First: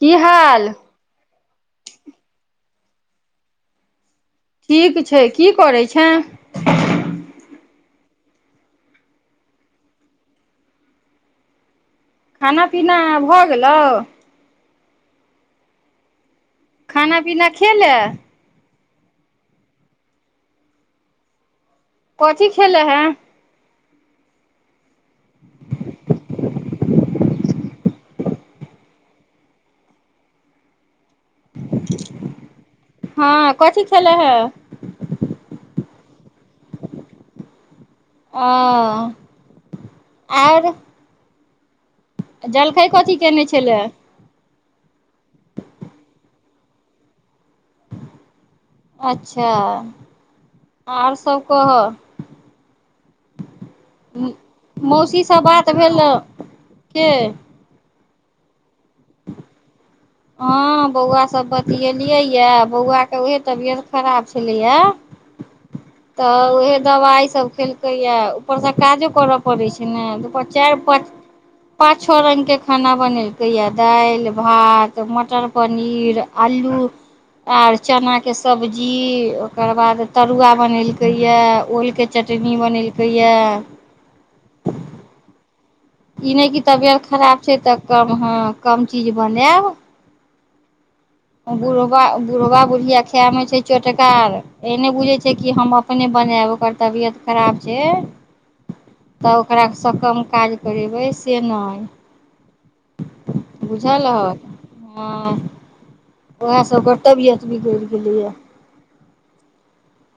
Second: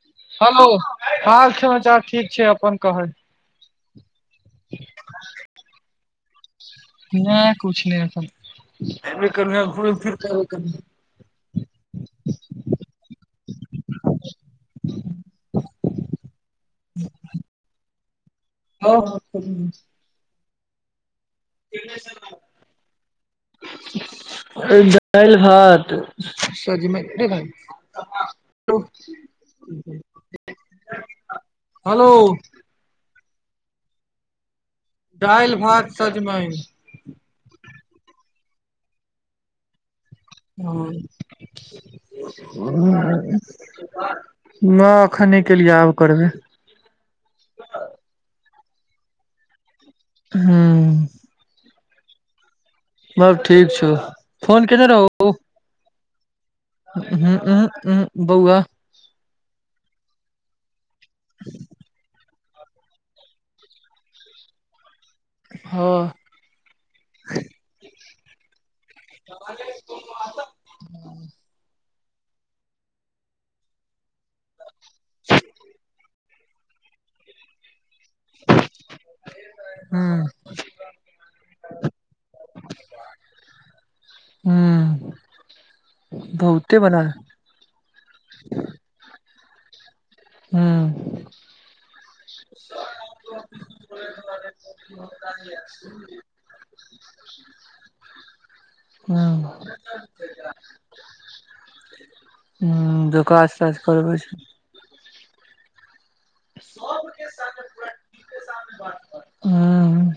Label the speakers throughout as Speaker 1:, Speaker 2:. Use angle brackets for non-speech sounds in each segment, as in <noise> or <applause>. Speaker 1: की
Speaker 2: hello
Speaker 1: हाल
Speaker 2: ह अचाचछा ठीक छै अपन कहल
Speaker 1: ठीक छै की करै छ
Speaker 2: कर फिर क कर
Speaker 1: खाना पीना भऽ गेलहु खाना पीना खेले
Speaker 2: ह ह
Speaker 1: कथी खेल हैं
Speaker 2: एकद कालि भात त जीमे हलो
Speaker 1: हँ कथी खेल है
Speaker 2: सजमै
Speaker 1: ओ आर
Speaker 2: हँ
Speaker 1: जलखै कथी
Speaker 2: ह
Speaker 1: केने छलै
Speaker 2: न एखने केलियए आब करबै
Speaker 1: अच्छा
Speaker 2: हूँ
Speaker 1: आर सब कह
Speaker 2: बब ठीक छौ फोन केने रहू
Speaker 1: मौसीसँ बात भेल के
Speaker 2: ह उ उ बौआ
Speaker 1: ह बौआ सब बतेलिय ये बौआ के उहे तबियत खराब छलैया
Speaker 2: हँ
Speaker 1: तऽ उएहे दबाइसभ खेलकैए ऊपरसँ काजो करय पड़ै छै ने दुपर चारि पाँच पाचो रङ्गके खाना बनेलकैया दालि भात मटर पनीर आलू आर चनाके सब्जी ओकर बाद
Speaker 2: हूँ
Speaker 1: तरुआ बनेलकै यऽ ओल के चटनी बनेलकै यए
Speaker 2: हँ
Speaker 1: ई नहि कि तबियत खराब छै तऽ कम हँ कम चीज बनेब
Speaker 2: हँ
Speaker 1: बुढ़बा बुढ़बा बुढ़िया खायमे छै चोटका एने बुझै छै कि हम अपने बनायब ओकर तबियत खराब छै
Speaker 2: हूँ
Speaker 1: तऽ ओकासँ कम काज करेबै से नहि
Speaker 2: जे कास तास
Speaker 1: बुझल
Speaker 2: करबै छै
Speaker 1: उएहसभके तबियत बिगड़ि गेलैए
Speaker 2: हूँ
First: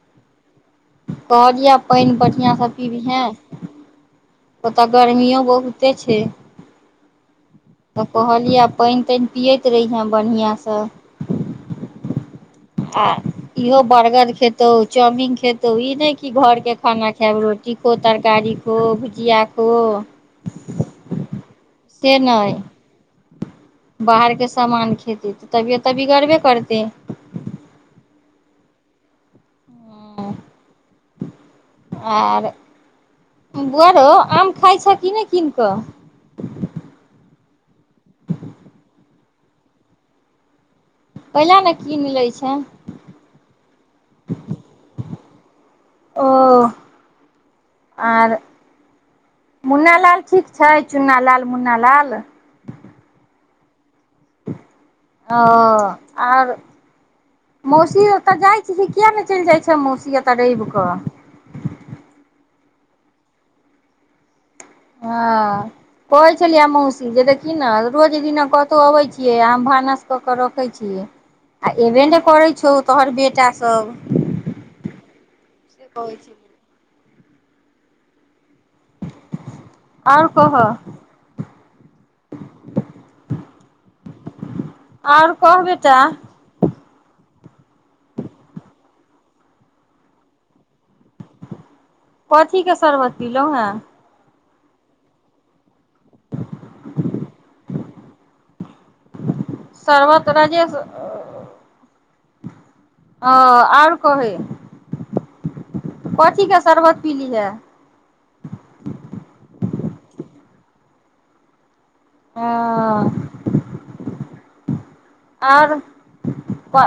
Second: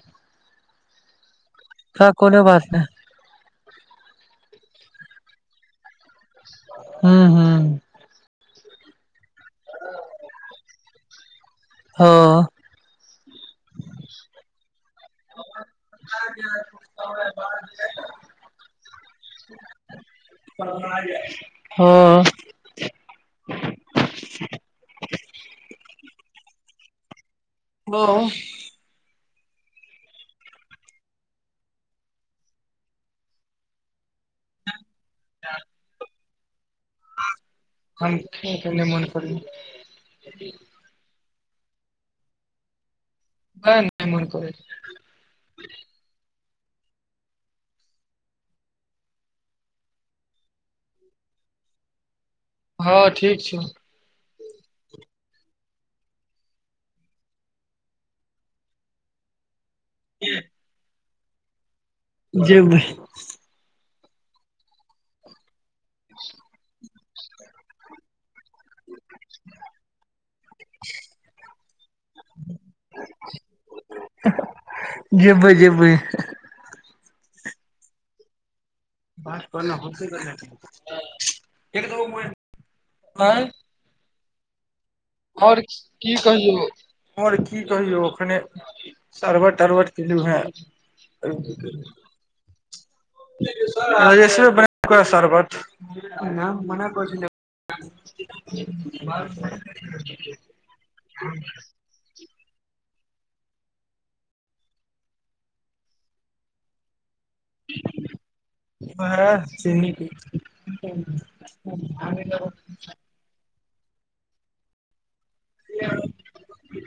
Speaker 1: कहलिह
Speaker 2: का
Speaker 1: पानि
Speaker 2: कोनो बात
Speaker 1: बढ़िआँसँ
Speaker 2: नहि
Speaker 1: पीबिहे ओतऽ गर्मीो बहुते छै
Speaker 2: हू हू
Speaker 1: बझ पानि तानि पियैत रहिहेँ बढ़िआँसँ
Speaker 2: हँ
Speaker 1: आ इहो बर्गर खेतहु चाउमिन खेतहु ई नहि कि घरके खाना खायब रोटी खो तरकारी खो भुजिया खो से
Speaker 2: हँ
Speaker 1: नहि बाहरके सामान खेती तऽ तबियत तऽ बि गड़बे करतै
Speaker 2: ह
Speaker 1: ह आ बुआरो आम खाइ छ कि नहि कीन कऽ <inaudible>
Speaker 2: हम कने मन कर
Speaker 1: कयिला ने कीन लै छै
Speaker 2: नहि नहि मन करै
Speaker 1: ओ आर मुना लाल ठीक छै चूना लाल मुना लाल
Speaker 2: हँ ठीक छै
Speaker 1: ओ आर मौसी ओतऽ जाइ छी से कििया ने चलि जाइ छै मूसिया त ई बुक
Speaker 2: जेबै
Speaker 1: हँ कोइ छललिय म सीज देखि न रूजी द कतहु अबै छियै आम भानस कऽ के रखे छीियै आ एबे ने करै छौ तोहर बेटा सब
Speaker 2: जेबै जेबै बात कर हो
Speaker 1: आओर कह
Speaker 2: कर आओर
Speaker 1: कह बेटा
Speaker 2: की कहियौ आओर की कहियौ ओखने सरवट तरबट केलु हेँ
Speaker 1: पथी के शरबत पिलौ है
Speaker 2: राजेशवे शरबत म
Speaker 1: शरबत राजेश
Speaker 2: ह
Speaker 1: ओ आओर कहे पथ के सर्
Speaker 2: हँ चिनी ह
Speaker 1: ह आर प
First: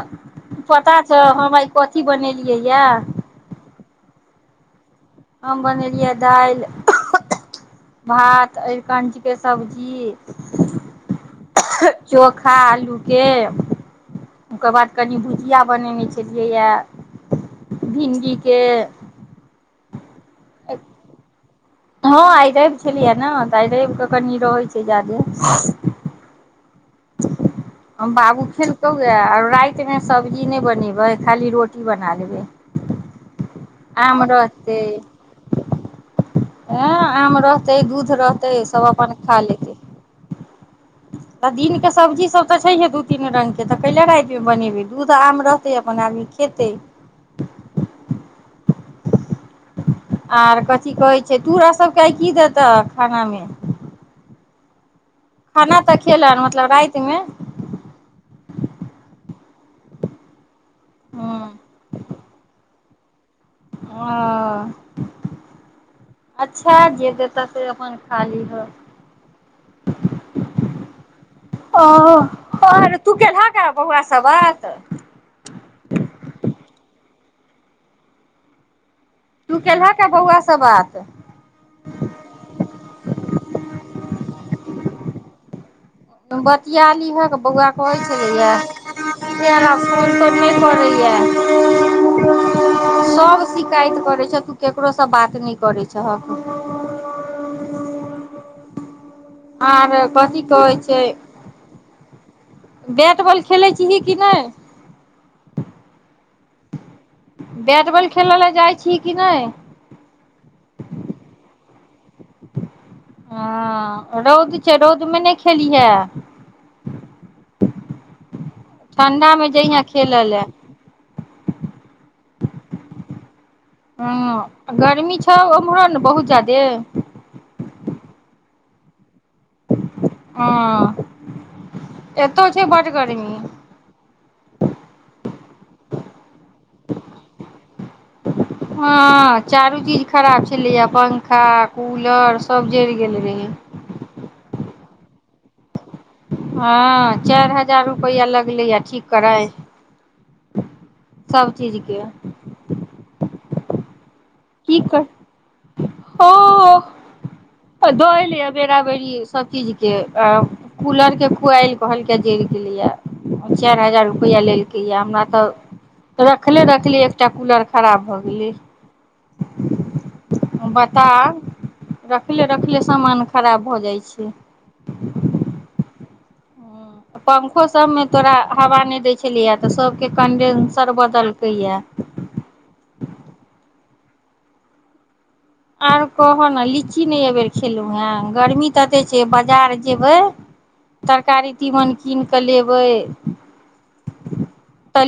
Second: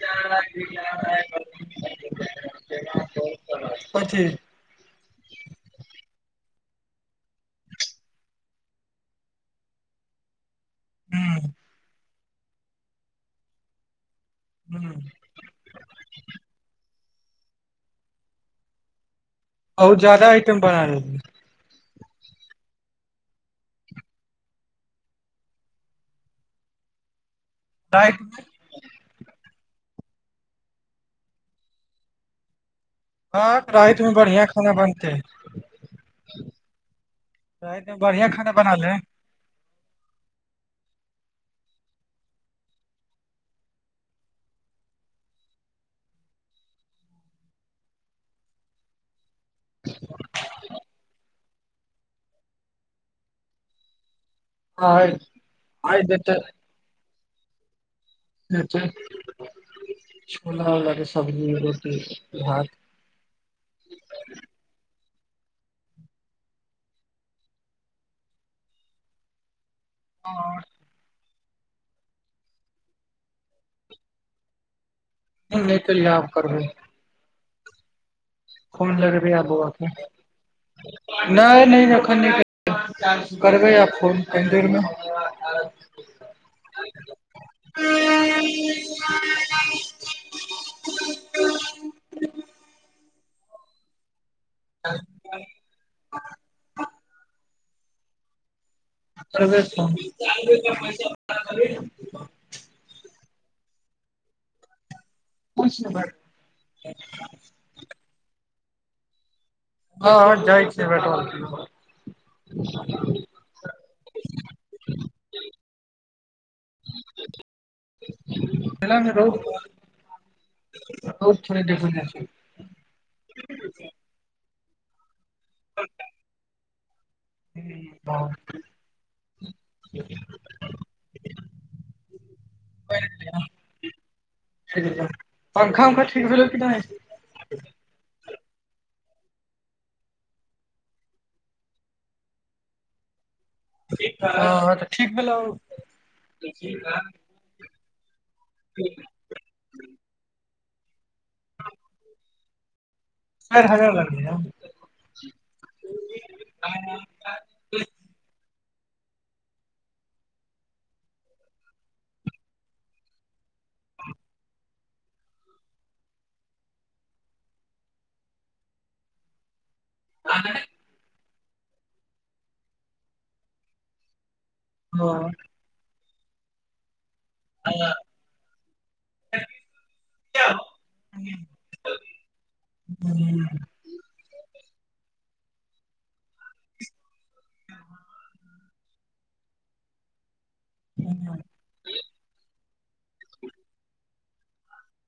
Speaker 1: पता छौ हम आइ कथी बनेलियै यए
Speaker 2: कथी
Speaker 1: हम बनेलियै दालि भात अर कञचके सब्जी
Speaker 2: हूँ
Speaker 1: <inaudible> चोखा आलूके ओकर बाद
Speaker 2: हूँ
Speaker 1: कनि भुजिया बनेने छलियैए भिणडीके
Speaker 2: आओ जाददा आइटम बना देै
Speaker 1: हँ आइ रवि छलियै ने तऽ आइ रविके कनि रहै छै जा्यदे
Speaker 2: राइत मे
Speaker 1: बाबू खेल क यर र एतमे सब्जी नहि बनेबै खाली रोटी बना लेबै
Speaker 2: हँ राइत मे
Speaker 1: आम
Speaker 2: बढ़िया खाना
Speaker 1: रहतै
Speaker 2: बनतै
Speaker 1: हँ आम रहतै
Speaker 2: राइत मे
Speaker 1: दूध
Speaker 2: बढ़िया खाना
Speaker 1: रहतै
Speaker 2: बना
Speaker 1: सभ
Speaker 2: ले
Speaker 1: अपन खा लेतै तऽ दिनके सब्जीसभ तऽ छैहे दू तीन रङ्गके तऽ कैल रातिमे बनेबै दूध आम रहतै अपन आदमी खेतै आर कथिी कहै छै तूरा सबकेइ की देताह खानामे
Speaker 2: आय
Speaker 1: खाना तऽ खेल मतलब राति मे
Speaker 2: अचछा
Speaker 1: हूँ
Speaker 2: सब्जी रोट भात
Speaker 1: ओ अच्छा जे देताह से अपन खा लीहऽ
Speaker 2: आ
Speaker 1: ओ आर तू केेलह ग बौआ सब बात
Speaker 2: नहि तो यब करबे ह फोन लगेबै आब बौ
Speaker 1: केलह का बौआसँ बात
Speaker 2: नहि नहि एखन करबै आ फोन कनि देरमे
Speaker 1: बतिया लिह के बौआ कहै छलै या फन त नहि करैया सब शिकायत करै छ ककरोसँ बात नहि करै छहक आर कथी कहै छै बैट बॉल
Speaker 2: करब
Speaker 1: खेलै छीही कि नहि
Speaker 2: पच नगर
Speaker 1: बैट बॉल खेलय लए जाइ छी किी नहि
Speaker 2: हँ जाइके छैटल
Speaker 1: हँ रौद छै रौदमे नहि खेलिहे
Speaker 2: मेला मे रौद
Speaker 1: ठण्ढामे जहिहेँ खेल लए
Speaker 2: रौद थोड़े देखल जाइ
Speaker 1: हँ गर्मी छै उम्हरो ने बहुत जादे
Speaker 2: छै
Speaker 1: ह एतहु छै बड गर्मी
Speaker 2: पंखा वंखा ठीक भेल कि नहि
Speaker 1: हँ चारू चीज खराब छलैएा पंखा कूलर सब जरि गेल रहै
Speaker 2: ह तऽ ठीक भेल
Speaker 1: हँ चारि हजार रुप कोइ अलग ल य ठीक करए सभचीजके
Speaker 2: सर ह
Speaker 1: की कर ओ दोल बेराबरी सब चीज के आ कूलर के कोुइल कहलके जरि गेलैया चारि हजार रुपआ लेलक हमरा तऽ रखले रखली एकटा कूलर खराब भऽ गेली बता रखले रखले सामान खराब भऽ जाइ छै
Speaker 2: हँ
Speaker 1: पंखो सभमे तोरा हवा नहि दै छलियया तऽ सभके कंडेन्सर बदलकैएा आरो कहौ ने लीची नहि एहिबेर खेलहुँ हेँ गर्मी त एते छै बाजार जेबै तरकारी तीमन कीन कऽ लेब व ऽ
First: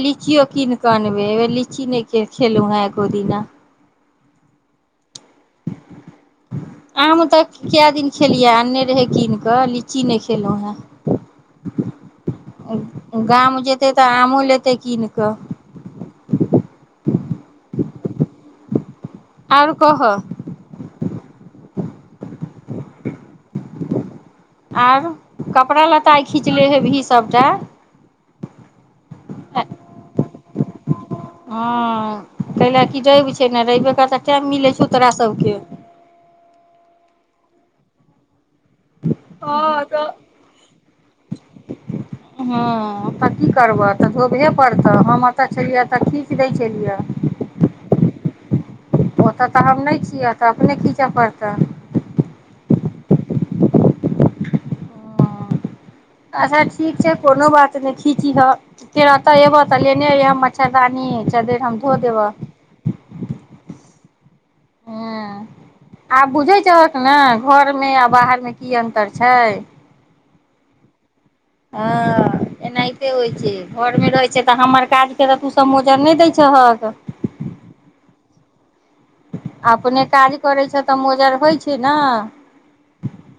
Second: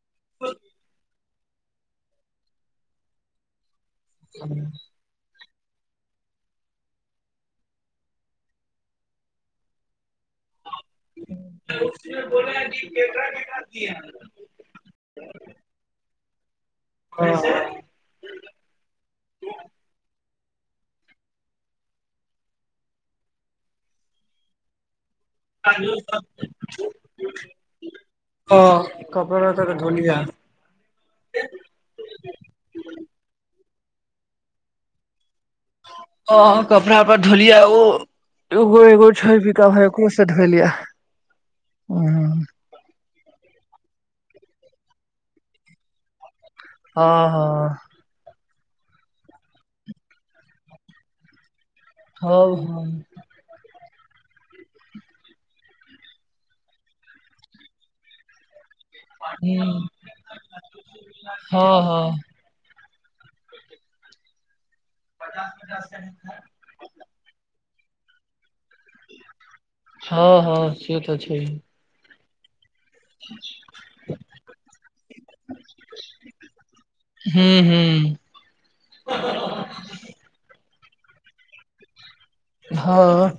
Speaker 1: लीचियो कीनऽनब लीची नहि खेलू हा एकगो दिना
Speaker 2: ह
Speaker 1: आम तऽ क दिन खेलियै आने रहे कीन कऽ लीची नहि केलहु हेँ गाम जेतै तऽ आमो लेतै कीन कऽ
Speaker 2: ह
Speaker 1: आओर कह आर कपड़ा ल्ताइ खीचले हे भी सबटा
Speaker 2: हँ कपड़ा लत्ता
Speaker 1: ह
Speaker 2: के धोलिया
Speaker 1: कै ल क र छै ने र कतऽ टाइम मिले छौ तोरा सब
Speaker 2: ओ कपड़ा पर ढोलिया ओ एगो एगो छ बिका
Speaker 1: हँ तऽ
Speaker 2: भो से धलिया ह
Speaker 1: हँ तऽ की करबह तऽ धोबहे पड़तऽ हम एतऽ छलियै एतऽ की स छलियै
Speaker 2: हँ हँ
Speaker 1: ओतय तऽ हम नहि छियै तऽ अपने खीचय पड़तै
Speaker 2: ह ह
Speaker 1: पड़तऽ अच्छा ठीक छै कोनो बात नहि खीचीहऽ केतऽ अबह तऽ लेने अह मच्छरदानी च देर हम
Speaker 2: हँ
Speaker 1: धो
Speaker 2: हँ
Speaker 1: देबह ह आब बुझैत छक ने घर आ बाहर मे की अन्तर छै
Speaker 2: हँ हँ से अछा
Speaker 1: हँ एनाहिते होइत छै घरमे रहैत छै तऽ हमर काजके तऽ तोसभ मोजर नहि दैत छहक
Speaker 2: ह
Speaker 1: अपने काज करैत छ तऽ मोजर होइ छै ने
Speaker 2: हँ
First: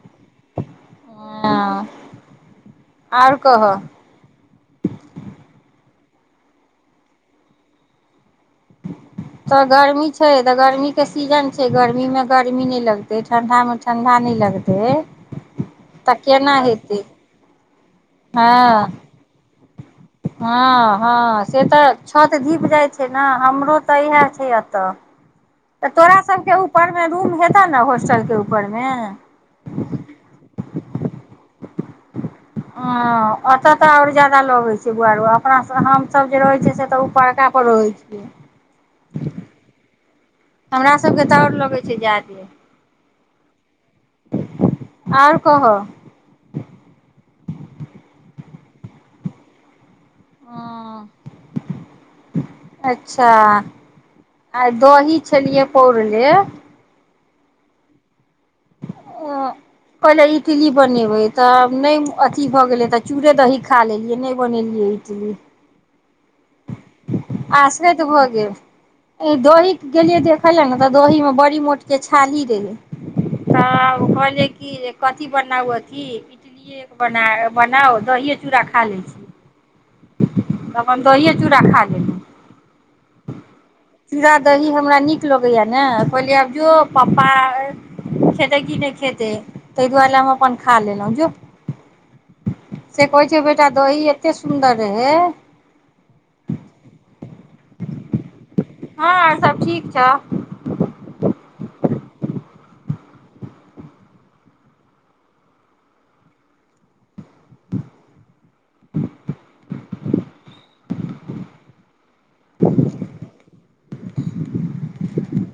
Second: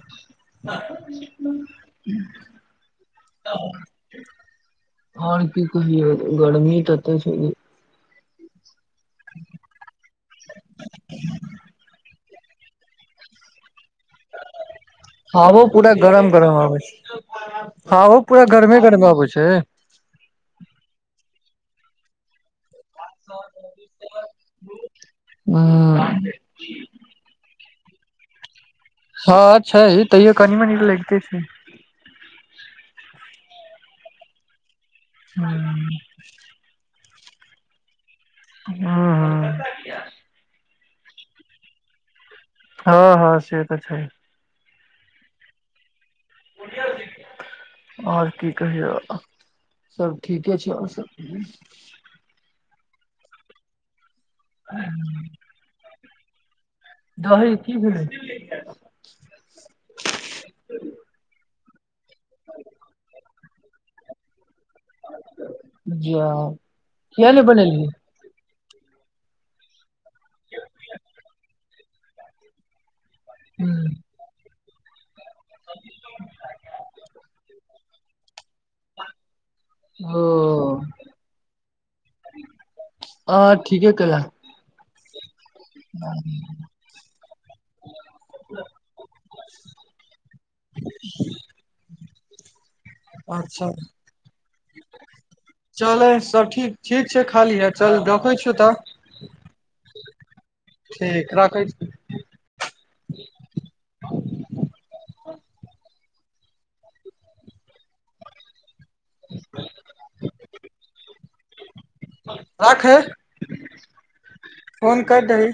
Speaker 1: हँ आर कह
Speaker 2: गरमी ततै छै
Speaker 1: तऽ गर्मी छै तऽ गर्मीक के सीजन छै गर्मीमे गर्मी नहि लगते ठंडा मे ठण्डा नहि लगतै
Speaker 2: हवो पूरा
Speaker 1: तऽ
Speaker 2: गरम गरम
Speaker 1: केना
Speaker 2: आबै छै
Speaker 1: हेतै
Speaker 2: हँ ओ पूरा गर्मे
Speaker 1: हँ
Speaker 2: गरमे अबै छै
Speaker 1: हँ हँ से तऽ छत दीप जाइ छै ने हमरो तऽ इएह छै एतऽ तऽ तोरा सबके ऊपर मे रूम हेत ने होॉस्टल के ऊपर
Speaker 2: हँ छै तैयो कनि मनी लगिते छै
Speaker 1: ह ओतऽ तऽ आओर जदा लोग छै छुआरू अपना
Speaker 2: हूँ
Speaker 1: हमसभब जे रहै छियै से तऽ पड़कााप होइ छै
Speaker 2: हँ हँ
Speaker 1: हमरा सभके द आर लगैत छै जा्यदे
Speaker 2: हँ हँ से तऽ छै
Speaker 1: आओर कह
Speaker 2: आओर की कहिौ सभ ठीके छै आओर सभ
Speaker 1: अच्छा आइ दही छलियै पौरण जे
Speaker 2: दही की भेलीड़
Speaker 1: ओ पहिले इडली बनेबै तऽ नहि अथी भऽ गेलै तऽ चूड़े दही खा लेलियै बनेलियै इटली
Speaker 2: जी
Speaker 1: आसब त हो गेल ए दो ही गेलियै देखे लए तऽ दहिं बड़ी मो के छाली रहै तऽ ओ कहल की एक कथिी बनाउ अथिी इडलीए बना बनाउ दऽ चूड़ खा ले छी
Speaker 2: ओ
Speaker 1: त अपन दहि खा ले
Speaker 2: हँ ठीके केला
Speaker 1: सीधा दही हमरा नीक लगैया ने कहली आब जो प्पा खेते कि नहि खेते ताहि दुआरे हम अपन खा लेलहुँं जो से कह छै बेैटा दहि एते सुन्दर रहै
Speaker 2: चले सब ठीक ठीक छै खाली है चल रखै छी
Speaker 1: हँ सब ठीक च
Speaker 2: ठीक राखै छी राख ह फोन कर दी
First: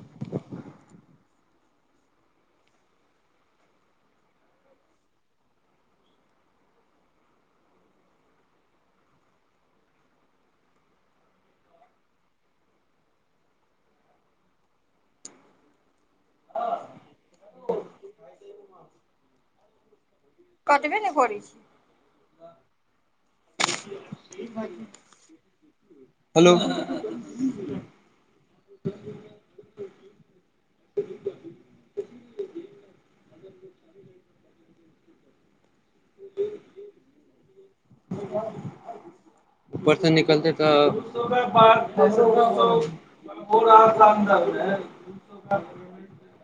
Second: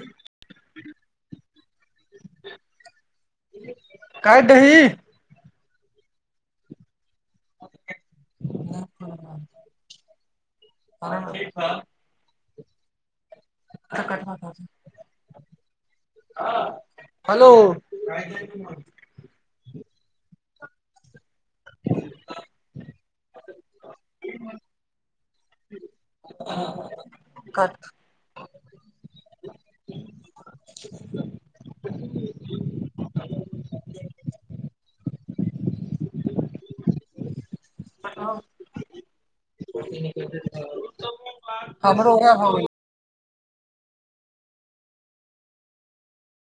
Speaker 2: क दही ह हेलो <inaudible>
Speaker 1: कटब ने कर वाह ई बात
Speaker 2: कत
Speaker 1: <inaudible> परसँ निकलते तऽ
Speaker 2: हमरो वएह भऽ गेल
Speaker 1: <unintelligible> र आस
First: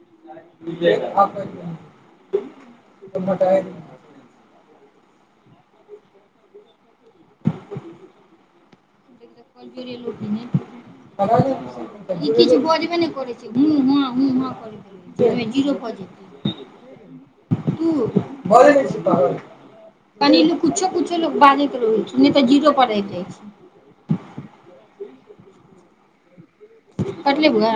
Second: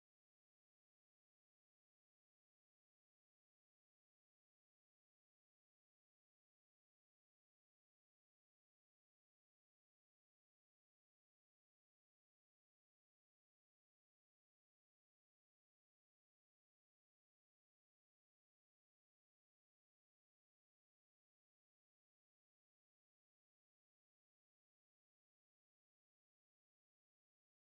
Speaker 1: <unintelligible> किछु बजबे नहि करै छै ह ह ह ह जीरो क कुछो कुछो बाजैत रहै छै नहि तऽ जीरो पैत जा छै कटल बुआ